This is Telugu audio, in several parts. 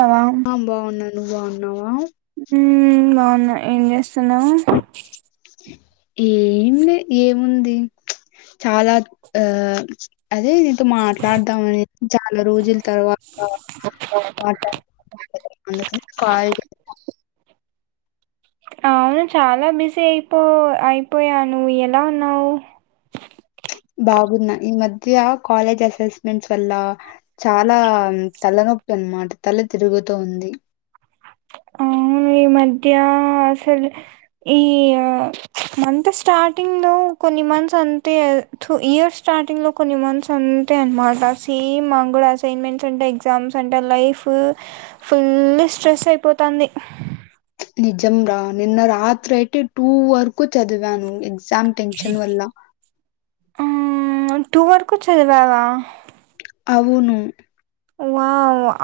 బావా ఆ బాగున్నా నువ్వు బాగున్నావా ఉమ్ బాగున్నా ఏం చేస్తున్నావు ఏం లే ఏముంది చాలా ఆ అదే నీతో మాట్లాడదామని చాలా రోజుల తర్వాత అందుకని కాల్ చే అవును చాలా బిజీ అయిపో అయిపోయాను నువ్వు ఎలా ఉన్నావు. బాగున్నా ఈ మధ్య కాలేజ్ అసెస్మెంట్స్ వల్ల చాలా తలనొప్పి అనమాట తల తిరుగుతూ ఉంది అవున్ ఈ మధ్య అసలు ఈ మంత్ స్టార్టింగ్ లో కొన్ని మంత్స్ అంతే తు ఇయర్ స్టార్టింగ్ లో కొన్ని మంత్స్ అంతే అనమాట సేమ్ మాగుడ అసైన్మెంట్స్ ఉంటయ్ ఎగ్జామ్స్ ఉంటయ్ లైఫ్ ఫుల్ స్ట్రెస్ అయిపో పోతాంది నిజం రా నిన్న రాత్రి అయితే టూ వరకు చదివాను గ్జామ్ టెన్షన్ వల్లా మ్ టూ వరకు చదివావా అవును వా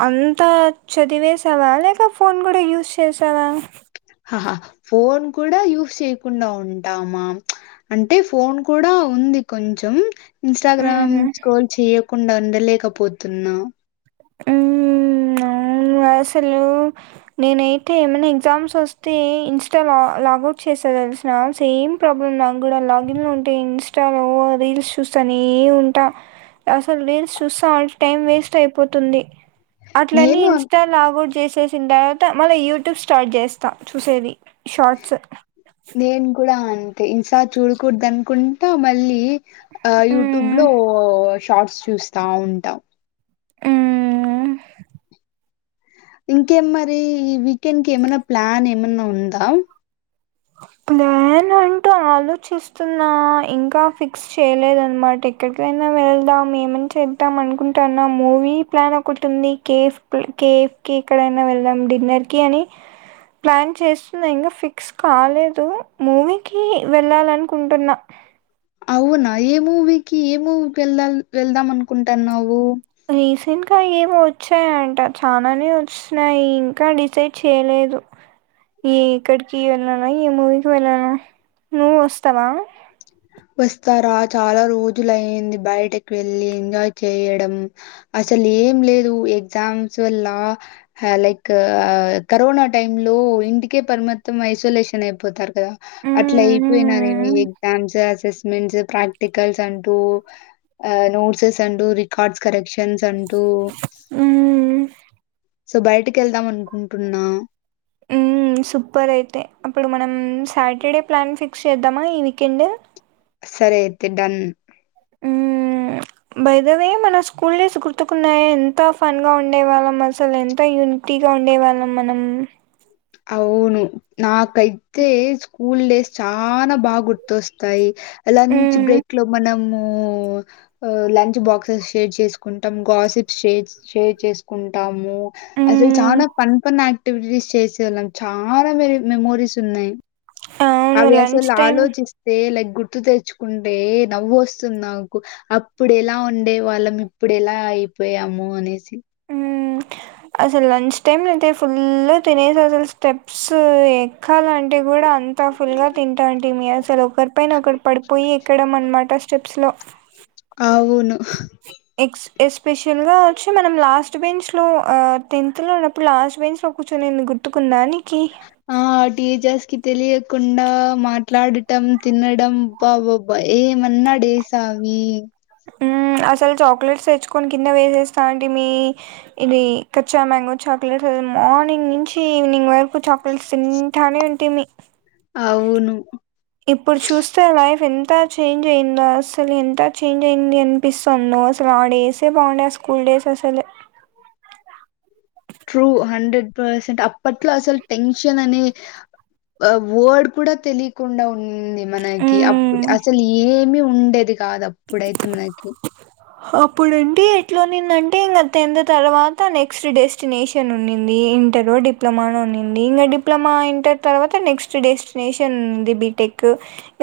అంతా చదివేసావా లేక ఫోన్ కూడా యూజ్ చేసావా అ హా ఫోన్ కూడా యూస్ చేయకుండా ఉంటామా అంటే ఫోన్ కూడా ఉ ంది కొంచం ఇన్స్టాగ్రామ్ మ్మ్ స్క్రోల్ చేయకుండా ఉండలేకపోతున్నా ఊ మ్ అసలు నేనైతే ఏమైనా ఎగ్జామ్స్ వస్తే ఇన్స్టా లా లాగౌట్ చేసా తెలిసిన సేమ్ ప్రాబ్లమ్ నాకు కూడా లాగిన్ లో ఉంటే ఇన్స్టా లో రీల్స్ చూస్తానే ఉం ట అసలు రీల్స్ చూస్తా టైం వేస్ట్ అయిపోతుంది అట్లని నేను అన్ ఇన్స్టా లాగౌట్ చేసేసిన తర్వాత మళ్ళీ యూట్యూబ్ స్టార్ట్ చేస్తా చూసేది షార్ట్స్ నేను కూడా అంతే ఈసారి చూడకూడదు అనుకుంటా మళ్ళీ ఆ యూట్యూబ్ హ్మ్. లో షార్ట్స్ చూస్తా ఉంటా హ్మ్. ఇంకే మరి ఈ వీకెండ్ కి ఏమైనా ప్లాన్ ఏమైన్నా ఉందా ప్లాన్ ఉంటా ఆలోచిస్తున్నా ఇంకా ఫిక్స్ చేయలేదనమాట ఎక్కడికైనా వెళదాం ఏమన చే ద్దాం అనుకుంటాన్నా మూవీ ప్లాన్ ఒకటి ఉంది కేఫ్ కేఫ్ కి ఎక్కడైనా వెళ్దాం డిన్నర్ కి అని ప్లాన్ చేస్తున్న ఇంగ ఫిక్స్ కాలేదు మూవీకి వెళ్ళాలనుకుంటున్నా అవునా ఏ మూవీకి ఏ మూవీకి వెళ్ద వెళ్దాం అనుకుంటానున్నావు రీసెంట్గా ఎవో వచ్చాయంట చానానే వచ్చినయి ఇంకా డిసైడ్ చేయలేదు ఏ ఇక్కడికి వెళ్ళనా ఏ మూవీకి వెళ్ళనా నువ్వు వస్తావా వస్తారా చాలా రోజులు అయింది బయటకి వెళ్ళి ఎంజాయ్ చేయడం అసలు ఏం లేదు ఎగ్జామ్స్ వల్ల హా లైక్ కరోనా టైమ్ లో ఓ ఇంటికే పరమత్తం ఐసోలేషన్ అయిపోతారు కదా అట్లా మ్మ్, అయిపోయిన నే మ్మ్, ఎగ్జామ్స్ అసెస్మెంట్స్ ప్రాక్టికల్స్ అంటూ నోట్సెస్ రికార్డ్ కరెక్ష స్ అంటూ మ్మ్. సో బయటకి వెళ్దాం అనుకుంటున్నా ఉ సూపర్ అయితే అప్పుడు మనం ఊ మ్ సాటర్డే ప్లాన్ ఫిక్స్ చేద్దామా ఈ వీకెండ్ సరే అయితే డన్ ఊ మ్ మ్ భైదవే మన స్కూల్ డేస్ గుర్తుకున్నాయా ఎంత ఫన్ గా ఉండేవాళ్ళం అసలు ఎంత యూనిటీగా ఉండే వాళ్ళం మనం అవును నాకైతే స్కూల్ డేస్ చానా బాగా గుర్తొస్తాయి లంచ్ హ్మ్ బ్రేక్ లో మనము ము లంచ్ బాక్సెస్ షేర్ చేసుకుంటాం గాసిప్స్ షే షేర్ చేస్ కుంటాము అసలు హ్మ్ చాలా ఫన్ ఫన్ యాక్టివిటీస్ చేసి ళ్ళం చాలా మెరి-మెమోరీస్ ఉన్నాయి అవును అవి లంచ్ అసలు టైం ఆలోచిస్తే లైక్ గుర్తు తెచ్చుకుంటే నవ్వు వస్తుంది నాకు అప్పుడు ఎలా ఉండే వాళ్ళం ఇప్పుడెలా ఇపోయాము అనేసి హ అసలు లంచ్ టైమ్ లేయితే ఫుల్ తినేసి అసలు స్టెప్స్ ఎక్కాలంటే కూడా అంత త్తాఫుల్గా తింటాం మీ అసలు ఒకరిపైన ఒకరు పడిపోయి ఎక్కడం అనమాట స్టెప్స్లో అవున ఎస్పెషల్గా వచ్చి మనం లాస్ట్ బెంచ్ లో టెన్త్ లో ఉన్నప్పుడు లాస్ట్ బెంచ్ లో కూర్చొనినేందు గుర్ గుర్తుకుందాని ఆ టీచర్స్ కీ తెలియకుండా మాట్లాడటం తినడం బాబాబ్బా ఏమన్నా డేస్ అ హ్మ్ అసలు చాక్లెట్స్ తెచ్చుకొని కింద వేసేస్తా అంటడి మీ ఇది కచ్చా మ్యాంగో చ చాక్లెట్స్ అ మార్నింగ్ నుంచి ఈవినింగ్ వరకు చాక్లెట్స్ తింటానే ఉంటిమి అవును ఇప్పుడు చూస్తే లైఫ్ ఎంత చేంజ్ అయిందో అసలు ఎంత చేంజ్ అయింది అనిపిస్తుంది సలా డేస్ బాగుండ స్కూల్ డేస్ అసలు ట్రూ హండ్రెడ్ పర్సెంట్ అప్పట్లో అసలు టెన్షన్ అనే వర్డ్ కూడా తెలియకుండా ఉంది మనకి అప్పు మ్మ్ అసలు ఏమి ఉండేది కాదు అప్పుడైతే మనకి అప్పుడండి ఎట్లాన్నిందంటే ఇంకా తింద తర్వాత నెక్స్ట్ డెస్టినేషన్ ఉన్నింది ఇంటర్ డిప్లొమా ఉన్నింది ఇంకా డిప్లొమా ఇంటర్ తర్వాత నెక్స్ట్ డెస్టినేషన్ ఉంది బిటి టెక్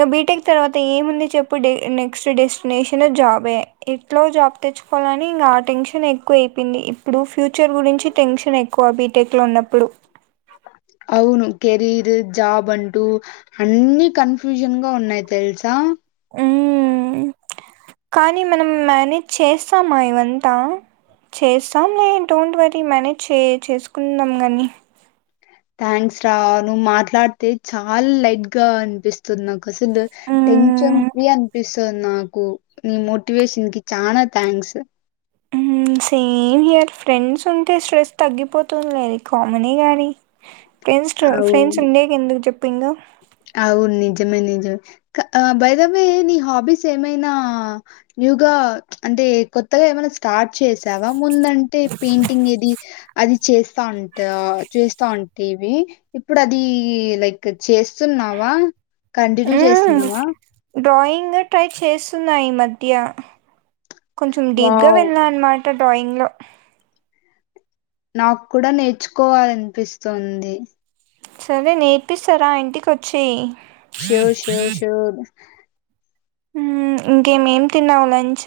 ఇం బీటెక్ తర్వాత ఏముంది చెప్పు నెక్స్ట్ డెస్టినేషన్ జాబే ఎట్లో జాబ్ తెచ్చుకోవాలని ఇంకా ఆ టెన్షన్ ఎక్కువ అయిపోయింది ఇప్పుడు ఫ్యూచర్ గురించి టెన్షన్ ఎక్కువ బీటెక్ లో ఉన్నప్పుడు అవును కెరీర్ జాబ్ అంటూ అన్ని కన్ఫ్యూషన్ గా ఉన్నాయి తెలుసా కానీ మనం మేనేజ్ చేస్తామా ఇవంతా చేస్తాం లే డోంట్ వరీ మేనేజ్ చే చేసుకుందాం కానీ థ్యాంక్స్ రా నువ్వు మాట్లాడితే చాలా లైట్ గా అనిపిస్తుంది నాకు అసలు టెన్షన్ మ్మ్ ఫ్రీ అనిపిస్తుంది సో నాకు నీ మోటివేషన్ కి చనా థ్యాంక్స్ హ సేమ్ ఇయర్ ఫ్రెండ్స్ ఉంటే స్ట్రెస్ తగ్గిపోతుంది లేదు కామనీ కాగాని ఫ్రెండ్స్ ఫ్రెండ్స్ అవును. ఉండేకి ఎందుకు చెప్పింకా నిమే ని బైదవే నీ హాబీస్ ఏమైనా న్యూ గ కొత్తగా ఏమైనా స్టార్ట్ చేసావా ముందంటే పెయింటింగ్ ఏది అది చేస్తా ఉంట చేస్తా ఉంటేవి ఇప్పుడు అది లైక్ చేస్తున్నావా కంటిన్యూ హ్మ్. చేస్తున్నావా డ్రాయింగ్ ట్రై చేస్తున్నా ఇమధ్య కొంచెం డీప్ గా వావ్! వెళ్ళా అనమాట డ్రాయింగ్ లో నాకు కూడా నేర్చుకోవాలనిపిస్తుంది సరే నేర్పిస్తారా ఇంటికొచ్చాయి సోర్ సోర్ సోర్ ఇంకేమేం తిన్నావు లంచ్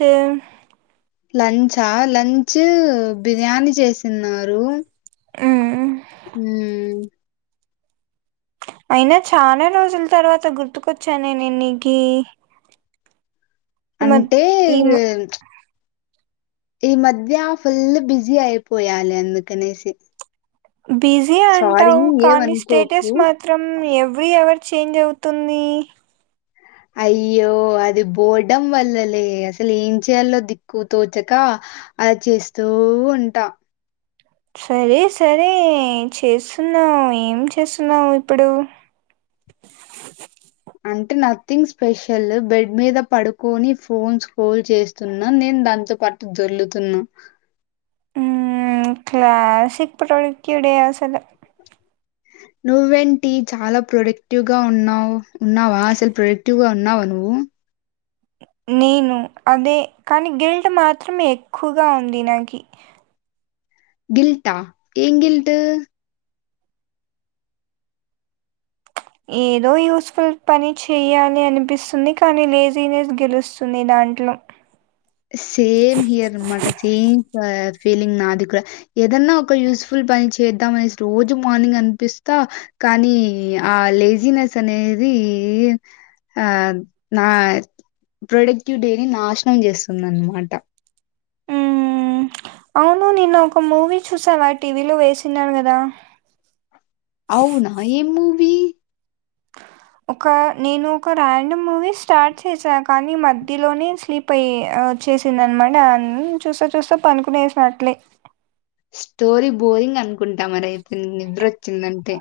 లంచా లంచ్ బిర్యానీ చేసన్నారు ఆ హ్మ్మ్ అయినా చాలా రోజుల తర్వాత గుర్తుకొచ్చాను న న ఎ నికి [inaudible] అంటే ఈ మధ్య ఫుల్ బిజీ అయిపోయాలే అందుకనేసి బిజీ సారీ అంటావు కానీ స్టేటస్ ఏమనుకోకు మాత్రం ఎవ ఎవ్రీ అవర్ చేంజ్ అవుతుంది అయ్యో అది పోడ్డం వల్లలే అసలు ఏం చేయాలో దిక్కు తోచక అ చేస్తూ ఉంటాం. సరే సరే చేస్తున్నావు ఏం చేస్తున్నావు ఇప్పుడు అంటే నథింగ్ స్పెషల్ బెడ్ మీద పడుకొని ఫోన్స్ పోల్ చేస్తున్నా నే దాంతో పాటు దోర్లుతున్నా ఊ క్లాసిక్ పడుడుక్యూడిసలు అ నువ్వేంటి చాలా ప్రొడక్టివ్ గా ఉన్నావ్, ఉన్నావా అసలు ప్రొడక్టివ్గా ఉన్నావా నువ్వు. నేను అదే కానీ గిల్ట్ మాత్రమే ఎక్కువగా ఉంది నాకి గిల్టా ఏం గిల్టు ఏదో యూస్ఫుల్ పని చేయాలి అనిపిస్తుంది కానీ లేజీనెస్ గెలుస్తుంది దాంట్లో. నో సేమ్ హియర్ మాట సేమ్ ఫీలింగ్ నాదికుడా ఏదన్నా ఒక యూస్ఫుల్ పని చేద్దాం అనేసి రోజు మార్నింగ్ అనిపిస్తా కానీ ఆ లేజినెస్ అనేది ఆ నా ప్రొడక్టివిటీ డేని నాశనం చేస్తుందిన్నమాట. ఉహు అవును నిన్న ఒక మూవీ చూసావా టీవీలో వేసినారు కదా అవునా ఏం మూవి? హ ఒక నేను ఒక ర్యాండమ్ మూవీ స్టార్ట్ చేసా కానీ మధ్యలోనే స్లిప్ అయ్య అ వచ్చేసింది అనమాట అన్ చూస్తా చూస్తా పనుకునేసినట్లే. స్టోరీ బోరింగ్ అనుకుంటా మరయితే నిద్ర వచ్చిందంటే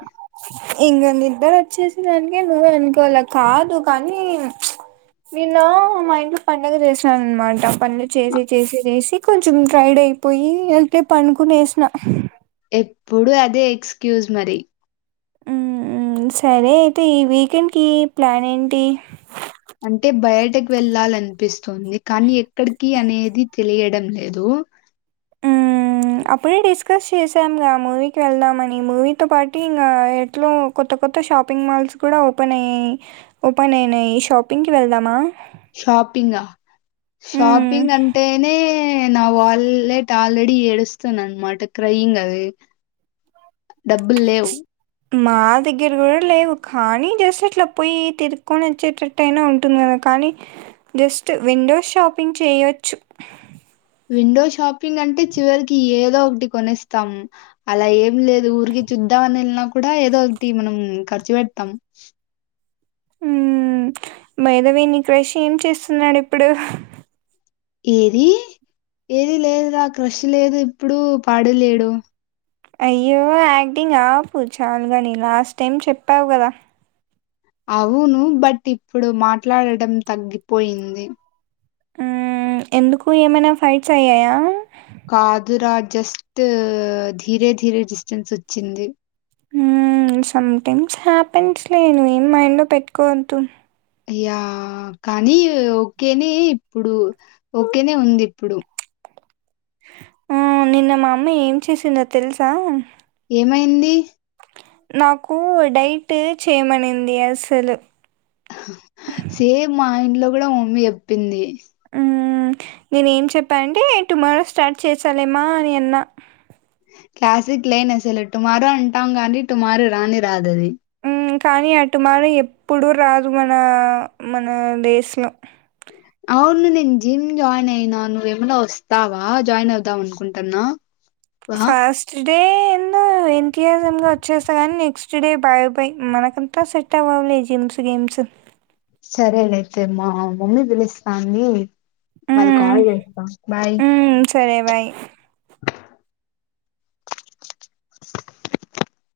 ఇంకా నిద్దరు వచ్చేసి దానికే నో అనుకోవాల కాదు కానీ నిన్న మా ఇంట్లో పండగ చేసినాను అనమాట పనులు చేసి చేసి చేసి కొంచెం టైడ్ అయిపోయి ఎల్లిపో పనుకునేసిన ఎప్పుడు అదే ఎక్స్క్యూజ్ మరి ఉ ఉ సరే అయితే ఈ వీకెండ్కి ప్లాన్ ఏంటి? అంటే బయటక్ వెళ్లాలనిపిస్తుంది కానీ, ఎక్కడికి అనేది తెలియడం లేదు. ఊ అప్పుడే డిస్కస్ చేసాము రా మూవీకి వెళ్దాంని మూవీతో పాటు ఇంకా ఎట్లో కొత్త కొత్త త షాపింగ్ మాల్స్ కూడా ఓపెన్ అయ్యాయి, ఓపెన్ అయినాయి షాపింగ్ కి వెళ్దామా. షాపింగ్ అ హ్మ్. షాపింగ్ అంటేనే నా వాళ్ళే ట ఆల్రెడీ ఏడుస్తాను అన్నమాట క్రయింగ్ అది డబ్బులు లేవు. మా దగ్గర కూడా లేవు కానీ జస్ట్ అట్లా పోయి తిరుక్కకొని వచ్చేటట్టు అయినా ఉంటుంది క కానీ జస్ట్ విండోస్ షాపింగ్ చేయవచ్చు విండో షాపింగ్ అంటే చివరికి ఏదో ఒకటి కొనేస్తాం అలా ఏం లేదు ఊరికి చూద్దామని వెళ్ళినా కూడా ఏదో ఒకటి మనం ఖర్చు పెడతాం. ఉ మైదావే నీ క్రష్ ఏం చేస్తున్నాడు ఇప్పుడు ఏది ఏది లేదు రా క్రష్ లేదు ఇప్పుడు పాడు లేడు అయ్యో యాక్టింగ్ ఆపు చాలుగానీ లాస్ట్ టైమ్ చెప్పావు కదా. అవును బట్ ఇప్పుడు మాట్లాడటం తగ్గిపోయింది. ఊ ఎందుకు ఏమైనా ఫైట్స్ అయ్యాయా? కాదురా జస్ట్ ధీరే ధీరే డిస్టెన్స్ వచ్చింది. ఊ సమ్ టైమ్స్ హ్యాపెండ్స్ లే నువేమి మైండ్ లో పెట్టుకోవద్దు. య్యా కానీ ఓకేనే ఇప్పుడు ఓకేనే ఉంది ఇప్పుడు. ఆ నిన్న మా అమ్మ ఏం చేసిందో తెలుసా? ఏమైంది నాకు ఒడైట్ చేయమనింది అసలు సేమ్ మా ఇంట్లో కూడా మమ్మీ చెప్పింది. నేను ఏం చెప్పా అంటే టుమారో స్టార్ట్ చేసాలేమ అని అన్నా క్లాసిక్ లైన్ అసలు టుమారో అంటాం కానీ టుమారో రానే రాదది ఉ కానీ ఆ టుమారో ఎప్పుడు రాదు మన మన డేస్ లో అవును నేను జిమ్ జాయిన్ అయినా నువ్వేమనా వస్తావా జాయిన్ అవుదాం అనుకుంటాన్నా ఫస్ట్ డే ఎన్ను వచ్చేస్తా ని నెక్స్ట్ డే బాయ బై మనకంతా సెట్ అవ్వలే జిమ్స్ గేమ్స్ మ్స్ సరేలే అయితే మా మమ్మీ పిలుస్తోంది మళ్లీ హ్మ్ కాల్ చేస్తా బాయ్ హ్మ్ సరే బాయ్ [inaudible] [inaudible]